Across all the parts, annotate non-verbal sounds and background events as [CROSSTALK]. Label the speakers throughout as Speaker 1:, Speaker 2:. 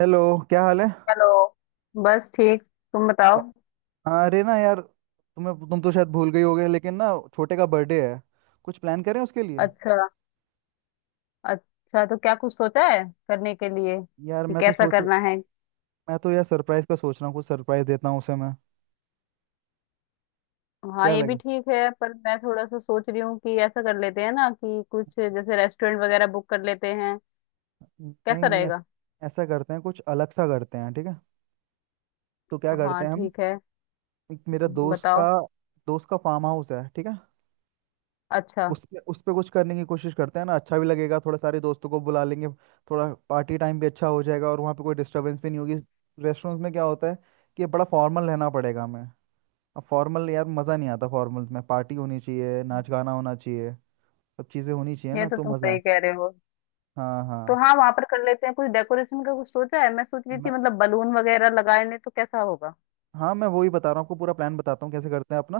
Speaker 1: Hello. क्या हाल है?
Speaker 2: हेलो। बस ठीक तुम
Speaker 1: अ-
Speaker 2: बताओ।
Speaker 1: अरे ना यार, तुम्हें तुम तो शायद भूल गई होगे, लेकिन ना छोटे का बर्थडे है। कुछ प्लान करें उसके लिए।
Speaker 2: अच्छा। अच्छा, तो क्या कुछ सोचा है करने के लिए
Speaker 1: यार,
Speaker 2: कि कैसा करना है?
Speaker 1: मैं तो यार सरप्राइज का सोच रहा हूँ। कुछ सरप्राइज देता हूँ उसे मैं।
Speaker 2: हाँ
Speaker 1: क्या
Speaker 2: ये भी
Speaker 1: लगे?
Speaker 2: ठीक है, पर मैं थोड़ा सा सोच रही हूँ कि ऐसा कर लेते हैं ना कि कुछ जैसे रेस्टोरेंट वगैरह बुक कर लेते हैं। कैसा
Speaker 1: नहीं नहीं,
Speaker 2: रहेगा?
Speaker 1: ऐसा करते हैं, कुछ अलग सा करते हैं, ठीक है? तो क्या
Speaker 2: हाँ
Speaker 1: करते हैं हम,
Speaker 2: ठीक है,
Speaker 1: एक मेरा
Speaker 2: बताओ।
Speaker 1: दोस्त का फार्म हाउस है, ठीक है?
Speaker 2: अच्छा।
Speaker 1: उस पे कुछ करने की कोशिश करते हैं ना, अच्छा भी लगेगा। थोड़ा सारे दोस्तों को बुला लेंगे, थोड़ा पार्टी टाइम भी अच्छा हो जाएगा, और वहाँ पे कोई डिस्टरबेंस भी नहीं होगी। रेस्टोरेंट्स में क्या होता है कि बड़ा फॉर्मल रहना पड़ेगा हमें। अब फॉर्मल, यार मज़ा नहीं आता फॉर्मल्स में। पार्टी होनी चाहिए, नाच गाना होना चाहिए, सब चीज़ें होनी चाहिए,
Speaker 2: ये
Speaker 1: ना
Speaker 2: तो
Speaker 1: तो
Speaker 2: तुम
Speaker 1: मज़ा है।
Speaker 2: सही कह रहे हो।
Speaker 1: हाँ
Speaker 2: तो
Speaker 1: हाँ।
Speaker 2: हाँ, वहां पर कर लेते हैं। कुछ डेकोरेशन का कुछ सोचा है? मैं सोच रही
Speaker 1: मैं
Speaker 2: थी, मतलब बलून वगैरह लगाए लें तो कैसा होगा?
Speaker 1: हाँ मैं वही बता रहा हूँ आपको, पूरा प्लान बताता हूँ कैसे करते हैं अपना,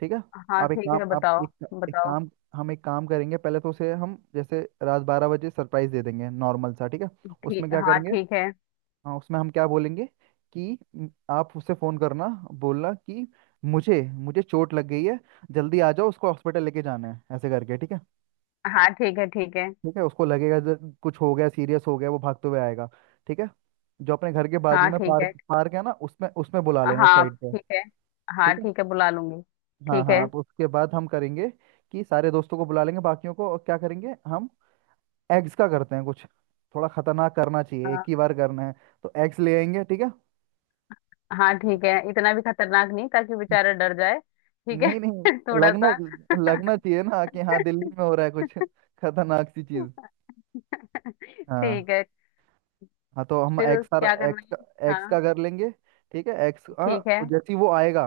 Speaker 1: ठीक है?
Speaker 2: हाँ
Speaker 1: आप एक
Speaker 2: ठीक
Speaker 1: काम
Speaker 2: है,
Speaker 1: आप
Speaker 2: बताओ।
Speaker 1: एक एक
Speaker 2: बताओ।
Speaker 1: काम हम एक काम करेंगे। पहले तो उसे हम जैसे रात 12 बजे सरप्राइज दे देंगे नॉर्मल सा, ठीक है?
Speaker 2: ठीक,
Speaker 1: उसमें क्या
Speaker 2: हाँ
Speaker 1: करेंगे,
Speaker 2: ठीक है।
Speaker 1: हाँ उसमें हम क्या बोलेंगे कि आप उससे फ़ोन करना, बोलना कि मुझे मुझे चोट लग गई है, जल्दी आ जाओ, उसको हॉस्पिटल लेके जाना है, ऐसे करके, ठीक है?
Speaker 2: हाँ ठीक है। ठीक है।
Speaker 1: ठीक है उसको लगेगा कुछ हो गया, सीरियस हो गया, वो भागते हुए आएगा, ठीक है? जो अपने घर के बाजू
Speaker 2: हाँ
Speaker 1: में
Speaker 2: ठीक
Speaker 1: पार्क
Speaker 2: है।
Speaker 1: पार्क है ना, उसमें उसमें बुला लेना उस
Speaker 2: हाँ
Speaker 1: साइड पे।
Speaker 2: ठीक है। हाँ
Speaker 1: ठीक है,
Speaker 2: ठीक है, बुला लूंगी।
Speaker 1: हाँ
Speaker 2: ठीक है।
Speaker 1: हाँ, तो उसके बाद हम करेंगे कि सारे दोस्तों को बुला लेंगे बाकियों को, और क्या करेंगे हम, एग्स का करते हैं कुछ, थोड़ा खतरनाक करना चाहिए, एक
Speaker 2: हाँ।
Speaker 1: ही बार करना है। तो एग्स ले आएंगे, ठीक है?
Speaker 2: हाँ ठीक है, इतना भी खतरनाक नहीं ताकि बेचारा डर जाए। ठीक है।
Speaker 1: नहीं नहीं,
Speaker 2: [LAUGHS] थोड़ा
Speaker 1: लगना
Speaker 2: सा। [LAUGHS]
Speaker 1: लगना चाहिए ना कि हाँ, दिल्ली में हो रहा है कुछ खतरनाक सी चीज। हाँ,
Speaker 2: ठीक है।
Speaker 1: हाँ तो हम
Speaker 2: फिर उस
Speaker 1: एक्स आर
Speaker 2: क्या करना
Speaker 1: एक्स
Speaker 2: है?
Speaker 1: का एक्स का
Speaker 2: हाँ।
Speaker 1: कर लेंगे। ठीक है, एक्स, हाँ।
Speaker 2: ठीक है।
Speaker 1: और जैसे ही वो आएगा,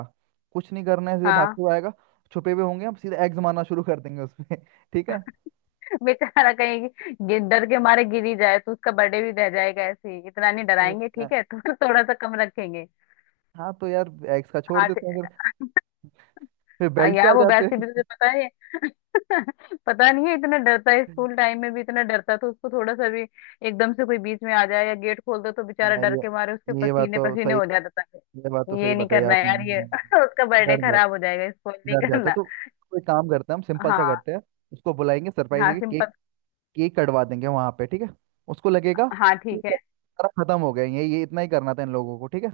Speaker 1: कुछ नहीं करना है, सीधे
Speaker 2: हाँ।
Speaker 1: भागते हुए आएगा, छुपे हुए होंगे हम, सीधे एक्स मारना शुरू कर देंगे उसपे [LAUGHS] ठीक है?
Speaker 2: [LAUGHS] बेचारा कहीं डर के मारे गिर ही जाए तो उसका बर्थडे भी रह जाएगा। ऐसे ही इतना नहीं
Speaker 1: नहीं,
Speaker 2: डराएंगे, ठीक
Speaker 1: हाँ।
Speaker 2: है? [LAUGHS] तो थोड़ा सा कम रखेंगे।
Speaker 1: हाँ, तो यार एक्स का छोड़
Speaker 2: हाँ ठीक-
Speaker 1: देते हैं फिर। फिर
Speaker 2: आ
Speaker 1: बेल्ट पे आ
Speaker 2: यार, वो
Speaker 1: जाते
Speaker 2: वैसे भी
Speaker 1: हैं
Speaker 2: तुझे पता है। [LAUGHS] पता नहीं है, इतना डरता है। स्कूल
Speaker 1: [LAUGHS]
Speaker 2: टाइम में भी इतना डरता था, उसको थोड़ा सा भी एकदम से कोई बीच में आ जाए या गेट खोल दो तो बेचारा
Speaker 1: यार,
Speaker 2: डर
Speaker 1: ये
Speaker 2: के मारे उसके
Speaker 1: ये बात
Speaker 2: पसीने
Speaker 1: तो
Speaker 2: पसीने
Speaker 1: सही,
Speaker 2: हो जाता था।
Speaker 1: ये बात तो
Speaker 2: ये
Speaker 1: सही
Speaker 2: नहीं
Speaker 1: बताई
Speaker 2: करना
Speaker 1: आपने।
Speaker 2: यार, ये
Speaker 1: हाँ,
Speaker 2: [LAUGHS] उसका बर्थडे
Speaker 1: डर
Speaker 2: खराब हो
Speaker 1: जाते
Speaker 2: जाएगा। इसको नहीं
Speaker 1: डर जाता है
Speaker 2: करना।
Speaker 1: तो कोई काम करते हैं, हम सिंपल सा
Speaker 2: हाँ।
Speaker 1: करते हैं। उसको बुलाएंगे, सरप्राइज
Speaker 2: हाँ
Speaker 1: देंगे,
Speaker 2: सिंपल।
Speaker 1: केक, केक कटवा देंगे वहां पे, ठीक है? उसको लगेगा
Speaker 2: हाँ
Speaker 1: कि
Speaker 2: ठीक है।
Speaker 1: सारा खत्म हो गया, ये इतना ही करना था इन लोगों को, ठीक है,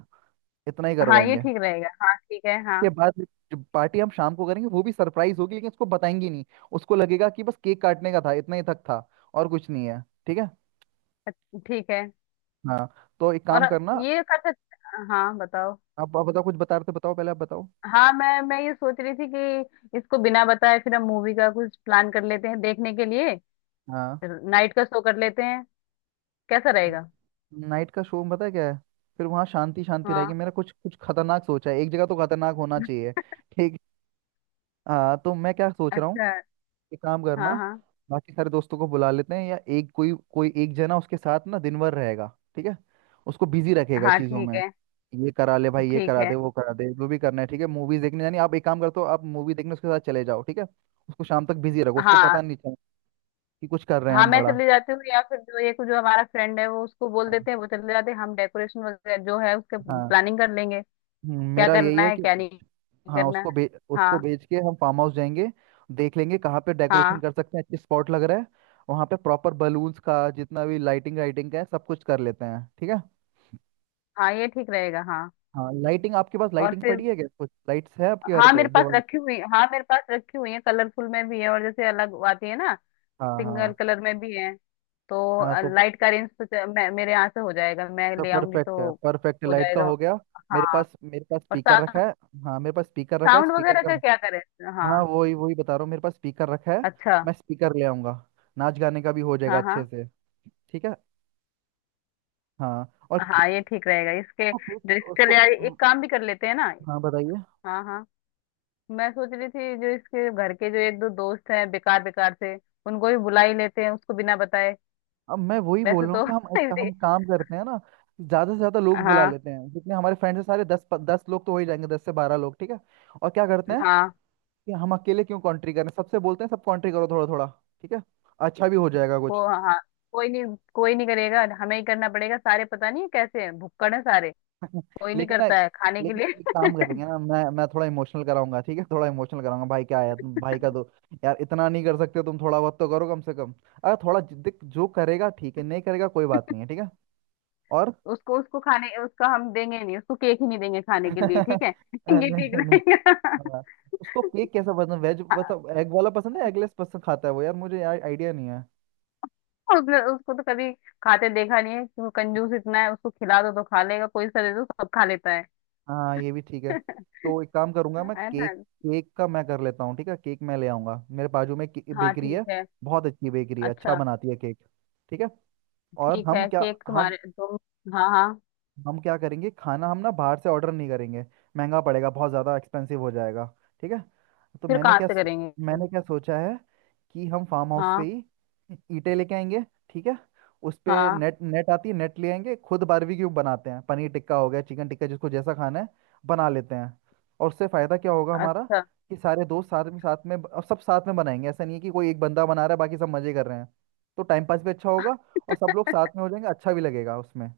Speaker 1: इतना ही
Speaker 2: हाँ ये
Speaker 1: करवाएंगे।
Speaker 2: ठीक रहेगा। हाँ ठीक है। हाँ।
Speaker 1: के बाद जो पार्टी हम शाम को करेंगे वो भी सरप्राइज होगी, लेकिन उसको बताएंगे नहीं। उसको लगेगा कि बस केक काटने का था, इतना ही तक था, और कुछ नहीं है, ठीक है?
Speaker 2: अच्छा, ठीक है।
Speaker 1: हाँ, तो एक
Speaker 2: और
Speaker 1: काम करना।
Speaker 2: ये कर सकते। हाँ बताओ।
Speaker 1: आप बताओ, कुछ बता रहे थे, बताओ पहले आप बताओ।
Speaker 2: हाँ, मैं ये सोच रही थी कि इसको बिना बताए फिर हम मूवी का कुछ प्लान कर लेते हैं देखने के लिए।
Speaker 1: हाँ।
Speaker 2: फिर नाइट का शो कर लेते हैं। कैसा रहेगा?
Speaker 1: नाइट का शो में पता है क्या है, फिर वहाँ शांति शांति रहेगी।
Speaker 2: हाँ।
Speaker 1: मेरा कुछ कुछ खतरनाक सोचा है, एक जगह तो खतरनाक होना चाहिए। ठीक, हाँ तो मैं क्या सोच रहा हूँ,
Speaker 2: अच्छा।
Speaker 1: एक काम करना।
Speaker 2: हाँ। हाँ।
Speaker 1: बाकी सारे दोस्तों को बुला लेते हैं, या एक कोई कोई एक जना उसके साथ ना दिन भर रहेगा, ठीक है, उसको बिजी रखेगा
Speaker 2: हाँ
Speaker 1: चीज़ों
Speaker 2: ठीक
Speaker 1: में,
Speaker 2: है।
Speaker 1: ये करा ले भाई, ये
Speaker 2: ठीक
Speaker 1: करा
Speaker 2: है।
Speaker 1: दे, वो करा दे, जो भी करना है, ठीक है? मूवीज देखने जानी, आप एक काम करते हो, आप मूवी देखने उसके साथ चले जाओ, ठीक है? उसको शाम तक बिजी रखो, उसको
Speaker 2: हाँ।
Speaker 1: पता नहीं चले कि कुछ कर रहे हैं
Speaker 2: हाँ
Speaker 1: हम
Speaker 2: मैं
Speaker 1: बड़ा।
Speaker 2: चली जाती हूँ, या फिर जो ये जो हमारा फ्रेंड है वो उसको बोल
Speaker 1: हाँ
Speaker 2: देते हैं, वो चले जाते हैं, हम डेकोरेशन वगैरह जो है उसके
Speaker 1: हाँ।
Speaker 2: प्लानिंग कर लेंगे। क्या
Speaker 1: मेरा यही
Speaker 2: करना
Speaker 1: है
Speaker 2: है
Speaker 1: कि
Speaker 2: क्या नहीं
Speaker 1: हाँ,
Speaker 2: करना है।
Speaker 1: उसको
Speaker 2: हाँ।
Speaker 1: बेच के हम फार्म हाउस जाएंगे। देख लेंगे कहाँ पे डेकोरेशन
Speaker 2: हाँ।
Speaker 1: कर सकते हैं, अच्छे स्पॉट लग रहा है। वहाँ पे प्रॉपर बलून्स का, जितना भी लाइटिंग वाइटिंग का है, सब कुछ कर लेते हैं, ठीक है?
Speaker 2: हाँ ये ठीक रहेगा। हाँ
Speaker 1: हाँ लाइटिंग, आपके पास
Speaker 2: और
Speaker 1: लाइटिंग
Speaker 2: फिर
Speaker 1: पड़ी है क्या? कुछ लाइट्स है आपके घर
Speaker 2: हाँ,
Speaker 1: पे दिवाली?
Speaker 2: मेरे पास रखी हुई है। कलरफुल में भी है और जैसे अलग आती है ना,
Speaker 1: हाँ
Speaker 2: सिंगल
Speaker 1: हाँ।
Speaker 2: कलर में भी है।
Speaker 1: हाँ
Speaker 2: तो
Speaker 1: तो
Speaker 2: लाइट का रेंज तो मेरे यहाँ से हो जाएगा, मैं
Speaker 1: तो
Speaker 2: ले आऊंगी।
Speaker 1: परफेक्ट है,
Speaker 2: तो
Speaker 1: परफेक्ट,
Speaker 2: हो
Speaker 1: लाइट का
Speaker 2: जाएगा।
Speaker 1: हो गया। मेरे
Speaker 2: हाँ।
Speaker 1: पास मेरे पास
Speaker 2: और
Speaker 1: स्पीकर रखा है। हाँ मेरे पास स्पीकर रखा है,
Speaker 2: साउंड
Speaker 1: स्पीकर
Speaker 2: वगैरह
Speaker 1: का,
Speaker 2: का क्या करें? हाँ।
Speaker 1: हाँ वही वही बता रहा हूँ, मेरे पास स्पीकर रखा है।
Speaker 2: अच्छा।
Speaker 1: मैं स्पीकर ले आऊँगा, नाच गाने का भी हो जाएगा
Speaker 2: हाँ।
Speaker 1: अच्छे
Speaker 2: हाँ।
Speaker 1: से, ठीक है? हाँ और
Speaker 2: हाँ
Speaker 1: केक,
Speaker 2: ये ठीक रहेगा। इसके
Speaker 1: उसको
Speaker 2: जो,
Speaker 1: फिर
Speaker 2: इसके
Speaker 1: उसको
Speaker 2: लिए
Speaker 1: हम्म,
Speaker 2: एक काम भी कर लेते हैं ना।
Speaker 1: हाँ बताइए।
Speaker 2: हाँ। हाँ। मैं सोच रही थी जो इसके घर के जो एक दो दोस्त हैं बेकार बेकार से, उनको भी बुला ही लेते हैं उसको बिना बताए।
Speaker 1: अब मैं वही बोल
Speaker 2: वैसे
Speaker 1: रहा हूँ
Speaker 2: तो
Speaker 1: कि हम
Speaker 2: [LAUGHS]
Speaker 1: एक
Speaker 2: इजी-
Speaker 1: हम काम करते हैं ना, ज्यादा से ज्यादा लोग बुला
Speaker 2: हाँ।
Speaker 1: लेते हैं, जितने हमारे फ्रेंड्स हैं, सारे दस दस लोग तो हो ही जाएंगे, 10 से 12 लोग, ठीक है? और क्या करते हैं
Speaker 2: हाँ
Speaker 1: कि हम अकेले क्यों कॉन्ट्री करें, सबसे बोलते हैं, सब कॉन्ट्री करो थोड़ा थोड़ा, ठीक है, अच्छा भी हो जाएगा कुछ।
Speaker 2: वो हाँ। कोई नहीं करेगा, हमें ही करना पड़ेगा। सारे पता नहीं कैसे हैं, भुक्कड़ है सारे। कोई नहीं
Speaker 1: लेकिन ना,
Speaker 2: करता है खाने के
Speaker 1: लेकिन
Speaker 2: लिए।
Speaker 1: एक काम
Speaker 2: [LAUGHS]
Speaker 1: करेंगे ना, मैं थोड़ा इमोशनल कराऊंगा, ठीक है, थोड़ा इमोशनल कराऊंगा, भाई क्या है तुम, भाई का दो यार, इतना नहीं कर सकते तुम, थोड़ा बहुत तो करो कम से कम। अगर थोड़ा जिद्द जो करेगा, ठीक है नहीं करेगा, कोई बात नहीं है, ठीक है। और
Speaker 2: उसको उसको खाने उसका हम देंगे नहीं, उसको केक ही नहीं देंगे खाने के लिए। ठीक है?
Speaker 1: [LAUGHS]
Speaker 2: [LAUGHS] ये ठीक
Speaker 1: नहीं नहीं।
Speaker 2: रहेगा।
Speaker 1: हाँ। उसको केक कैसा पसंद, वेज
Speaker 2: [LAUGHS]
Speaker 1: मतलब एग वाला पसंद है, एगलेस पसंद खाता है वो? यार मुझे यार आइडिया नहीं है।
Speaker 2: उसने उसको तो कभी खाते देखा नहीं है कि वो, कंजूस इतना है उसको खिला दो तो खा लेगा, कोई सा दे दो सब खा लेता है।
Speaker 1: हाँ ये भी ठीक है।
Speaker 2: [LAUGHS]
Speaker 1: तो एक काम करूंगा मैं,
Speaker 2: है
Speaker 1: केक
Speaker 2: ना।
Speaker 1: केक का मैं कर लेता हूँ, ठीक है? केक मैं ले आऊंगा, मेरे बाजू में
Speaker 2: हाँ
Speaker 1: बेकरी
Speaker 2: ठीक
Speaker 1: है,
Speaker 2: है।
Speaker 1: बहुत अच्छी बेकरी है, अच्छा
Speaker 2: अच्छा।
Speaker 1: बनाती है केक, ठीक है? और
Speaker 2: ठीक
Speaker 1: हम
Speaker 2: है,
Speaker 1: क्या,
Speaker 2: केक
Speaker 1: हम
Speaker 2: तुम्हारे तुम। हाँ हाँ।
Speaker 1: हम क्या करेंगे, खाना हम ना बाहर से ऑर्डर नहीं करेंगे, महंगा पड़ेगा, बहुत ज़्यादा एक्सपेंसिव हो जाएगा, ठीक है? तो
Speaker 2: फिर कहाँ से करेंगे?
Speaker 1: मैंने क्या सोचा है कि हम फार्म हाउस पे
Speaker 2: हाँ।
Speaker 1: ही ईंटें लेके आएंगे, ठीक है? उस पे
Speaker 2: हाँ।
Speaker 1: नेट नेट आती है, नेट ले आएंगे, खुद बारबेक्यू बनाते हैं, पनीर टिक्का हो गया, चिकन टिक्का, जिसको जैसा खाना है बना लेते हैं। और उससे फ़ायदा क्या होगा हमारा
Speaker 2: अच्छा।
Speaker 1: कि सारे दोस्त साथ में, साथ में अब सब साथ में बनाएंगे, ऐसा नहीं है कि कोई एक बंदा बना रहा है, बाकी सब मज़े कर रहे हैं। तो टाइम पास भी अच्छा होगा, और सब लोग साथ में हो जाएंगे, अच्छा भी लगेगा उसमें।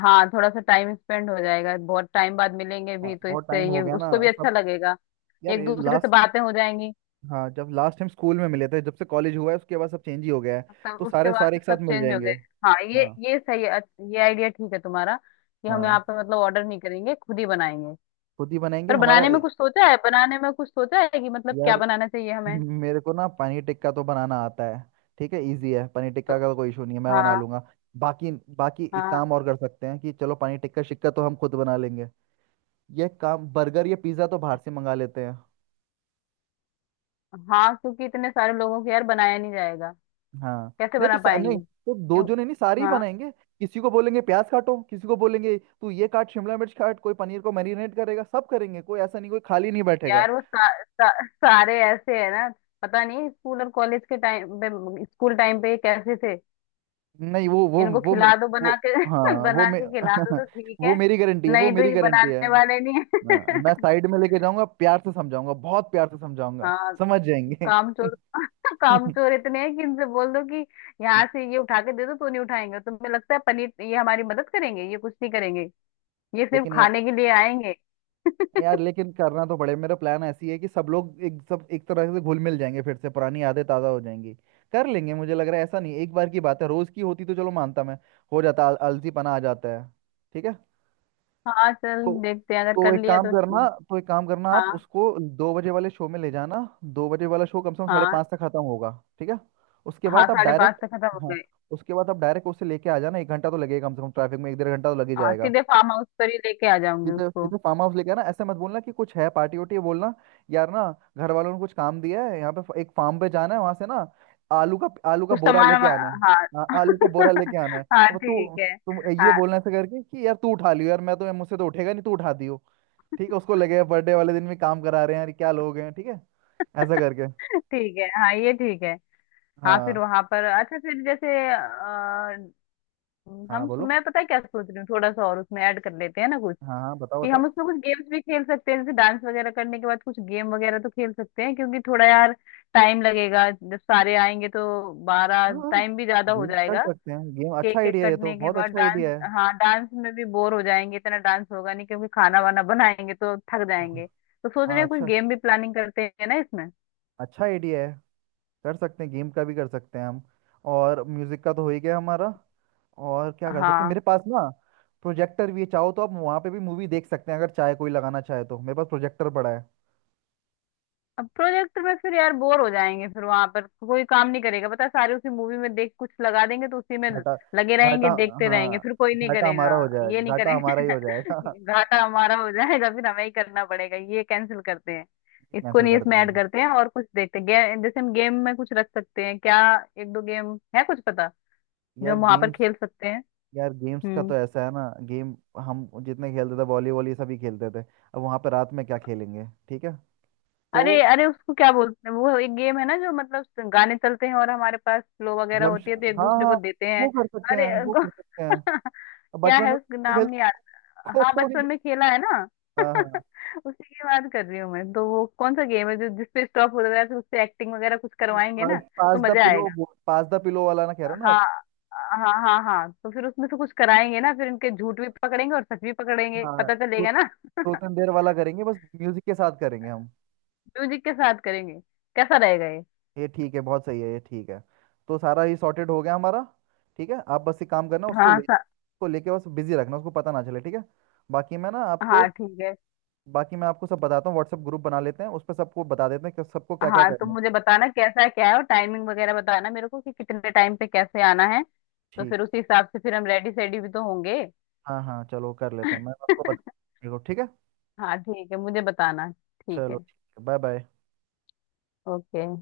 Speaker 2: हाँ थोड़ा सा टाइम स्पेंड हो जाएगा, बहुत टाइम बाद मिलेंगे
Speaker 1: हाँ
Speaker 2: भी, तो
Speaker 1: बहुत
Speaker 2: इससे
Speaker 1: टाइम हो
Speaker 2: ये
Speaker 1: गया ना,
Speaker 2: उसको भी अच्छा
Speaker 1: सब,
Speaker 2: लगेगा।
Speaker 1: यार,
Speaker 2: एक दूसरे से
Speaker 1: लास्ट,
Speaker 2: बातें हो जाएंगी।
Speaker 1: हाँ जब लास्ट टाइम स्कूल में मिले थे, जब से कॉलेज हुआ है उसके बाद सब चेंज ही हो गया है।
Speaker 2: तब
Speaker 1: तो
Speaker 2: उसके
Speaker 1: सारे
Speaker 2: बाद
Speaker 1: सारे
Speaker 2: से
Speaker 1: एक साथ
Speaker 2: सब
Speaker 1: मिल
Speaker 2: चेंज हो
Speaker 1: जाएंगे।
Speaker 2: गए। हाँ,
Speaker 1: हाँ
Speaker 2: ये सही है। अच्छा, ये आइडिया ठीक है तुम्हारा, कि हम यहाँ
Speaker 1: हाँ।
Speaker 2: पे मतलब ऑर्डर नहीं करेंगे, खुद ही बनाएंगे।
Speaker 1: खुद ही बनाएंगे,
Speaker 2: पर
Speaker 1: हमारा
Speaker 2: बनाने में कुछ सोचा है कि मतलब क्या
Speaker 1: यार
Speaker 2: बनाना चाहिए हमें?
Speaker 1: मेरे को ना पनीर टिक्का तो बनाना आता है, ठीक है, इजी है, पनीर टिक्का
Speaker 2: तो
Speaker 1: का तो कोई इशू नहीं है, मैं बना
Speaker 2: हाँ।
Speaker 1: लूंगा। बाकी बाकी एक
Speaker 2: हाँ।
Speaker 1: काम और कर सकते हैं कि चलो पनीर टिक्का शिक्का तो हम खुद बना लेंगे, ये काम, बर्गर या पिज्ज़ा तो बाहर से मंगा लेते हैं।
Speaker 2: हाँ, क्योंकि इतने सारे लोगों के यार बनाया नहीं जाएगा।
Speaker 1: हाँ।
Speaker 2: कैसे बना पाएंगे?
Speaker 1: नहीं तो दो
Speaker 2: क्यों-
Speaker 1: जने नहीं, सारे ही
Speaker 2: हाँ।
Speaker 1: बनाएंगे। किसी को बोलेंगे प्याज काटो, किसी को बोलेंगे तू ये काट शिमला मिर्च काट, कोई पनीर को मैरिनेट करेगा, सब करेंगे, कोई ऐसा नहीं, कोई खाली नहीं बैठेगा।
Speaker 2: यार वो सा, सा, सारे ऐसे है ना, पता नहीं। स्कूल और कॉलेज के टाइम पे, स्कूल टाइम पे ये कैसे थे,
Speaker 1: नहीं वो
Speaker 2: इनको
Speaker 1: वो मे,
Speaker 2: खिला दो
Speaker 1: वो
Speaker 2: बना के
Speaker 1: हाँ
Speaker 2: [LAUGHS] बना के खिला दो तो
Speaker 1: [LAUGHS]
Speaker 2: ठीक
Speaker 1: वो
Speaker 2: है,
Speaker 1: मेरी गारंटी है, वो
Speaker 2: नहीं तो
Speaker 1: मेरी
Speaker 2: ये
Speaker 1: गारंटी है।
Speaker 2: बनाने वाले नहीं
Speaker 1: हाँ, मैं
Speaker 2: है।
Speaker 1: साइड में लेके जाऊंगा, प्यार से समझाऊंगा, बहुत प्यार से
Speaker 2: [LAUGHS]
Speaker 1: समझाऊंगा,
Speaker 2: हाँ।
Speaker 1: समझ जाएंगे
Speaker 2: काम चोर। [LAUGHS] काम चोर इतने हैं कि इनसे बोल दो कि यहाँ से
Speaker 1: [LAUGHS]
Speaker 2: ये उठा के दे दो तो नहीं उठाएंगे। तुम्हें लगता है पनीर ये हमारी मदद करेंगे? ये कुछ नहीं करेंगे, ये सिर्फ
Speaker 1: लेकिन यार,
Speaker 2: खाने के लिए आएंगे।
Speaker 1: यार लेकिन करना तो पड़े, मेरा प्लान ऐसी है कि सब लोग एक तरह से घुल मिल जाएंगे, फिर से पुरानी आदतें ताज़ा हो जाएंगी, कर लेंगे। मुझे लग रहा है ऐसा नहीं, एक बार की बात है, रोज़ की होती तो चलो मानता मैं, हो जाता, आलसीपना आ जाता है, ठीक है?
Speaker 2: हाँ चल,
Speaker 1: तो
Speaker 2: देखते हैं अगर कर लिया तो।
Speaker 1: तो एक काम करना, आप
Speaker 2: हाँ।
Speaker 1: उसको 2 बजे वाले शो में ले जाना। 2 बजे वाला शो कम से कम साढ़े
Speaker 2: हाँ।
Speaker 1: पाँच तक खत्म होगा, ठीक है? उसके
Speaker 2: हाँ,
Speaker 1: बाद आप
Speaker 2: साढ़े पाँच
Speaker 1: डायरेक्ट,
Speaker 2: तक खत्म हो
Speaker 1: हाँ
Speaker 2: गए।
Speaker 1: उसके बाद आप डायरेक्ट उसे लेके आ जाना, 1 घंटा तो लगेगा कम से कम ट्रैफिक में, एक डेढ़ घंटा तो लग ही
Speaker 2: हाँ,
Speaker 1: जाएगा।
Speaker 2: सीधे फार्म हाउस पर ही लेके आ जाऊंगी
Speaker 1: सीधे
Speaker 2: उसको।
Speaker 1: सीधे फार्म हाउस लेके आना, ऐसे मत बोलना कि कुछ है पार्टी वार्टी है, बोलना यार ना घर वालों ने कुछ काम दिया है, यहाँ पे एक फार्म पे जाना है, वहां से ना आलू का
Speaker 2: कुछ
Speaker 1: बोरा
Speaker 2: सामान
Speaker 1: लेके आना है।
Speaker 2: वामा- हाँ।
Speaker 1: हाँ, आलू का बोरा
Speaker 2: [LAUGHS]
Speaker 1: लेके आना है।
Speaker 2: हाँ
Speaker 1: अब
Speaker 2: ठीक
Speaker 1: तू,
Speaker 2: है।
Speaker 1: तुम ये
Speaker 2: हाँ
Speaker 1: बोलना ऐसे करके कि यार तू उठा लियो, यार मैं तो, मुझसे तो उठेगा नहीं, तू उठा दियो, ठीक है? उसको लगेगा बर्थडे वाले दिन भी काम करा रहे हैं, यार क्या लोग हैं, ठीक है, ऐसा करके।
Speaker 2: ठीक है। हाँ ये ठीक है। हाँ फिर
Speaker 1: हाँ
Speaker 2: वहां पर अच्छा फिर अ,
Speaker 1: हाँ
Speaker 2: हम
Speaker 1: बोलो।
Speaker 2: मैं पता है क्या सोच रही हूँ? थोड़ा सा और उसमें ऐड कर लेते हैं ना कुछ,
Speaker 1: हाँ हाँ बताओ
Speaker 2: कि हम
Speaker 1: बताओ।
Speaker 2: उसमें कुछ गेम्स भी खेल सकते हैं। जैसे डांस वगैरह करने के बाद कुछ गेम वगैरह तो खेल सकते हैं, क्योंकि थोड़ा यार टाइम लगेगा, जब सारे आएंगे तो बारह
Speaker 1: हाँ हाँ।
Speaker 2: टाइम भी ज्यादा हो
Speaker 1: गेम कर
Speaker 2: जाएगा।
Speaker 1: सकते हैं, गेम अच्छा
Speaker 2: केक केक
Speaker 1: आइडिया है, ये तो
Speaker 2: कटने के
Speaker 1: बहुत
Speaker 2: बाद
Speaker 1: अच्छा
Speaker 2: डांस।
Speaker 1: आइडिया है।
Speaker 2: हाँ डांस में भी बोर हो जाएंगे, इतना डांस होगा नहीं क्योंकि खाना वाना बनाएंगे तो थक
Speaker 1: हाँ,
Speaker 2: जाएंगे। तो सोच रहे
Speaker 1: हाँ
Speaker 2: हैं कुछ
Speaker 1: अच्छा,
Speaker 2: गेम भी प्लानिंग करते हैं ना इसमें।
Speaker 1: अच्छा आइडिया है, कर सकते हैं गेम का भी, कर सकते हैं हम। और म्यूजिक का तो हो ही गया हमारा। और क्या कर सकते हैं,
Speaker 2: हाँ।
Speaker 1: मेरे पास ना प्रोजेक्टर भी है, चाहो तो आप वहाँ पे भी मूवी देख सकते हैं, अगर चाहे कोई लगाना चाहे तो, मेरे पास प्रोजेक्टर पड़ा है।
Speaker 2: अब प्रोजेक्ट में फिर यार बोर हो जाएंगे, फिर वहां पर कोई काम नहीं करेगा पता है, सारे उसी मूवी में, देख कुछ लगा देंगे तो उसी में
Speaker 1: घाटा,
Speaker 2: लगे
Speaker 1: घाटा,
Speaker 2: रहेंगे, देखते रहेंगे
Speaker 1: हाँ
Speaker 2: फिर कोई नहीं
Speaker 1: घाटा
Speaker 2: करेगा।
Speaker 1: हमारा हो
Speaker 2: ये
Speaker 1: जाएगा,
Speaker 2: नहीं
Speaker 1: घाटा हमारा ही
Speaker 2: करेंगे।
Speaker 1: हो जाएगा
Speaker 2: [LAUGHS] घाटा हमारा हो जाएगा, फिर हमें ही करना पड़ेगा। ये कैंसिल करते हैं,
Speaker 1: [LAUGHS]
Speaker 2: इसको
Speaker 1: कैंसिल
Speaker 2: नहीं,
Speaker 1: कर
Speaker 2: इसमें
Speaker 1: देते
Speaker 2: ऐड
Speaker 1: हैं।
Speaker 2: करते हैं और कुछ। जैसे हम गेम में कुछ रख सकते हैं क्या, एक दो गेम है कुछ पता जो
Speaker 1: यार
Speaker 2: हम वहां पर
Speaker 1: गेम्स,
Speaker 2: खेल सकते हैं?
Speaker 1: यार गेम्स का
Speaker 2: हम्म।
Speaker 1: तो ऐसा है ना, गेम, हम जितने खेलते थे वॉलीबॉल ये सभी खेलते थे, अब वहाँ पे रात में क्या खेलेंगे, ठीक है? तो
Speaker 2: अरे अरे, उसको क्या बोलते हैं, वो एक गेम है ना जो मतलब गाने चलते हैं और हमारे पास फ्लो वगैरह
Speaker 1: धर्मश,
Speaker 2: होती है तो एक
Speaker 1: हाँ
Speaker 2: दूसरे
Speaker 1: हाँ,
Speaker 2: को देते हैं।
Speaker 1: वो कर सकते
Speaker 2: अरे
Speaker 1: हैं, वो कर सकते हैं।
Speaker 2: [LAUGHS]
Speaker 1: अब
Speaker 2: क्या
Speaker 1: बचपन
Speaker 2: है
Speaker 1: में
Speaker 2: उसका
Speaker 1: तो
Speaker 2: नाम, नहीं
Speaker 1: खेलते,
Speaker 2: आता। हाँ
Speaker 1: कोको नहीं
Speaker 2: बचपन में खेला है ना। [LAUGHS]
Speaker 1: हाँ हाँ।
Speaker 2: उसी की बात कर रही हूँ मैं तो। वो कौन सा गेम है जो, जिसपे स्टॉप होता है तो उससे एक्टिंग वगैरह कुछ
Speaker 1: सर
Speaker 2: करवाएंगे
Speaker 1: पास,
Speaker 2: ना, तो
Speaker 1: पास द
Speaker 2: मजा
Speaker 1: पिलो,
Speaker 2: आएगा।
Speaker 1: पास द पिलो वाला ना कह रहे हो ना
Speaker 2: हाँ
Speaker 1: आप?
Speaker 2: हाँ हाँ हाँ, तो फिर उसमें से कुछ कराएंगे ना, फिर इनके झूठ भी पकड़ेंगे और सच भी पकड़ेंगे,
Speaker 1: हाँ,
Speaker 2: पता
Speaker 1: तो
Speaker 2: चलेगा ना।
Speaker 1: ट्रूथ एंड डेयर वाला करेंगे, बस म्यूजिक के साथ करेंगे हम।
Speaker 2: म्यूजिक के साथ करेंगे। कैसा रहेगा ये?
Speaker 1: ये ठीक है, बहुत सही है, ये ठीक है। तो सारा ये सॉर्टेड हो गया हमारा। ठीक है आप बस एक काम करना, उसको
Speaker 2: हाँ
Speaker 1: ले,
Speaker 2: सा,
Speaker 1: उसको लेके बस बिजी रखना, उसको पता ना चले, ठीक है? बाकी मैं ना आपको
Speaker 2: हाँ ठीक है।
Speaker 1: बाकी मैं आपको सब बताता हूँ, व्हाट्सएप ग्रुप बना लेते हैं, उस पर सबको बता देते हैं कि सबको क्या क्या
Speaker 2: हाँ तुम
Speaker 1: करना है।
Speaker 2: मुझे बताना कैसा है क्या है, और टाइमिंग वगैरह बताना मेरे को कि कितने टाइम पे कैसे आना है, तो फिर
Speaker 1: ठीक,
Speaker 2: उसी हिसाब से फिर हम रेडी सेडी भी तो होंगे।
Speaker 1: हाँ हाँ चलो कर लेते हैं, मैं आपको
Speaker 2: [LAUGHS]
Speaker 1: बता, ठीक है?
Speaker 2: हाँ ठीक है, मुझे बताना। ठीक
Speaker 1: चलो
Speaker 2: है।
Speaker 1: ठीक है, बाय बाय।
Speaker 2: ओके।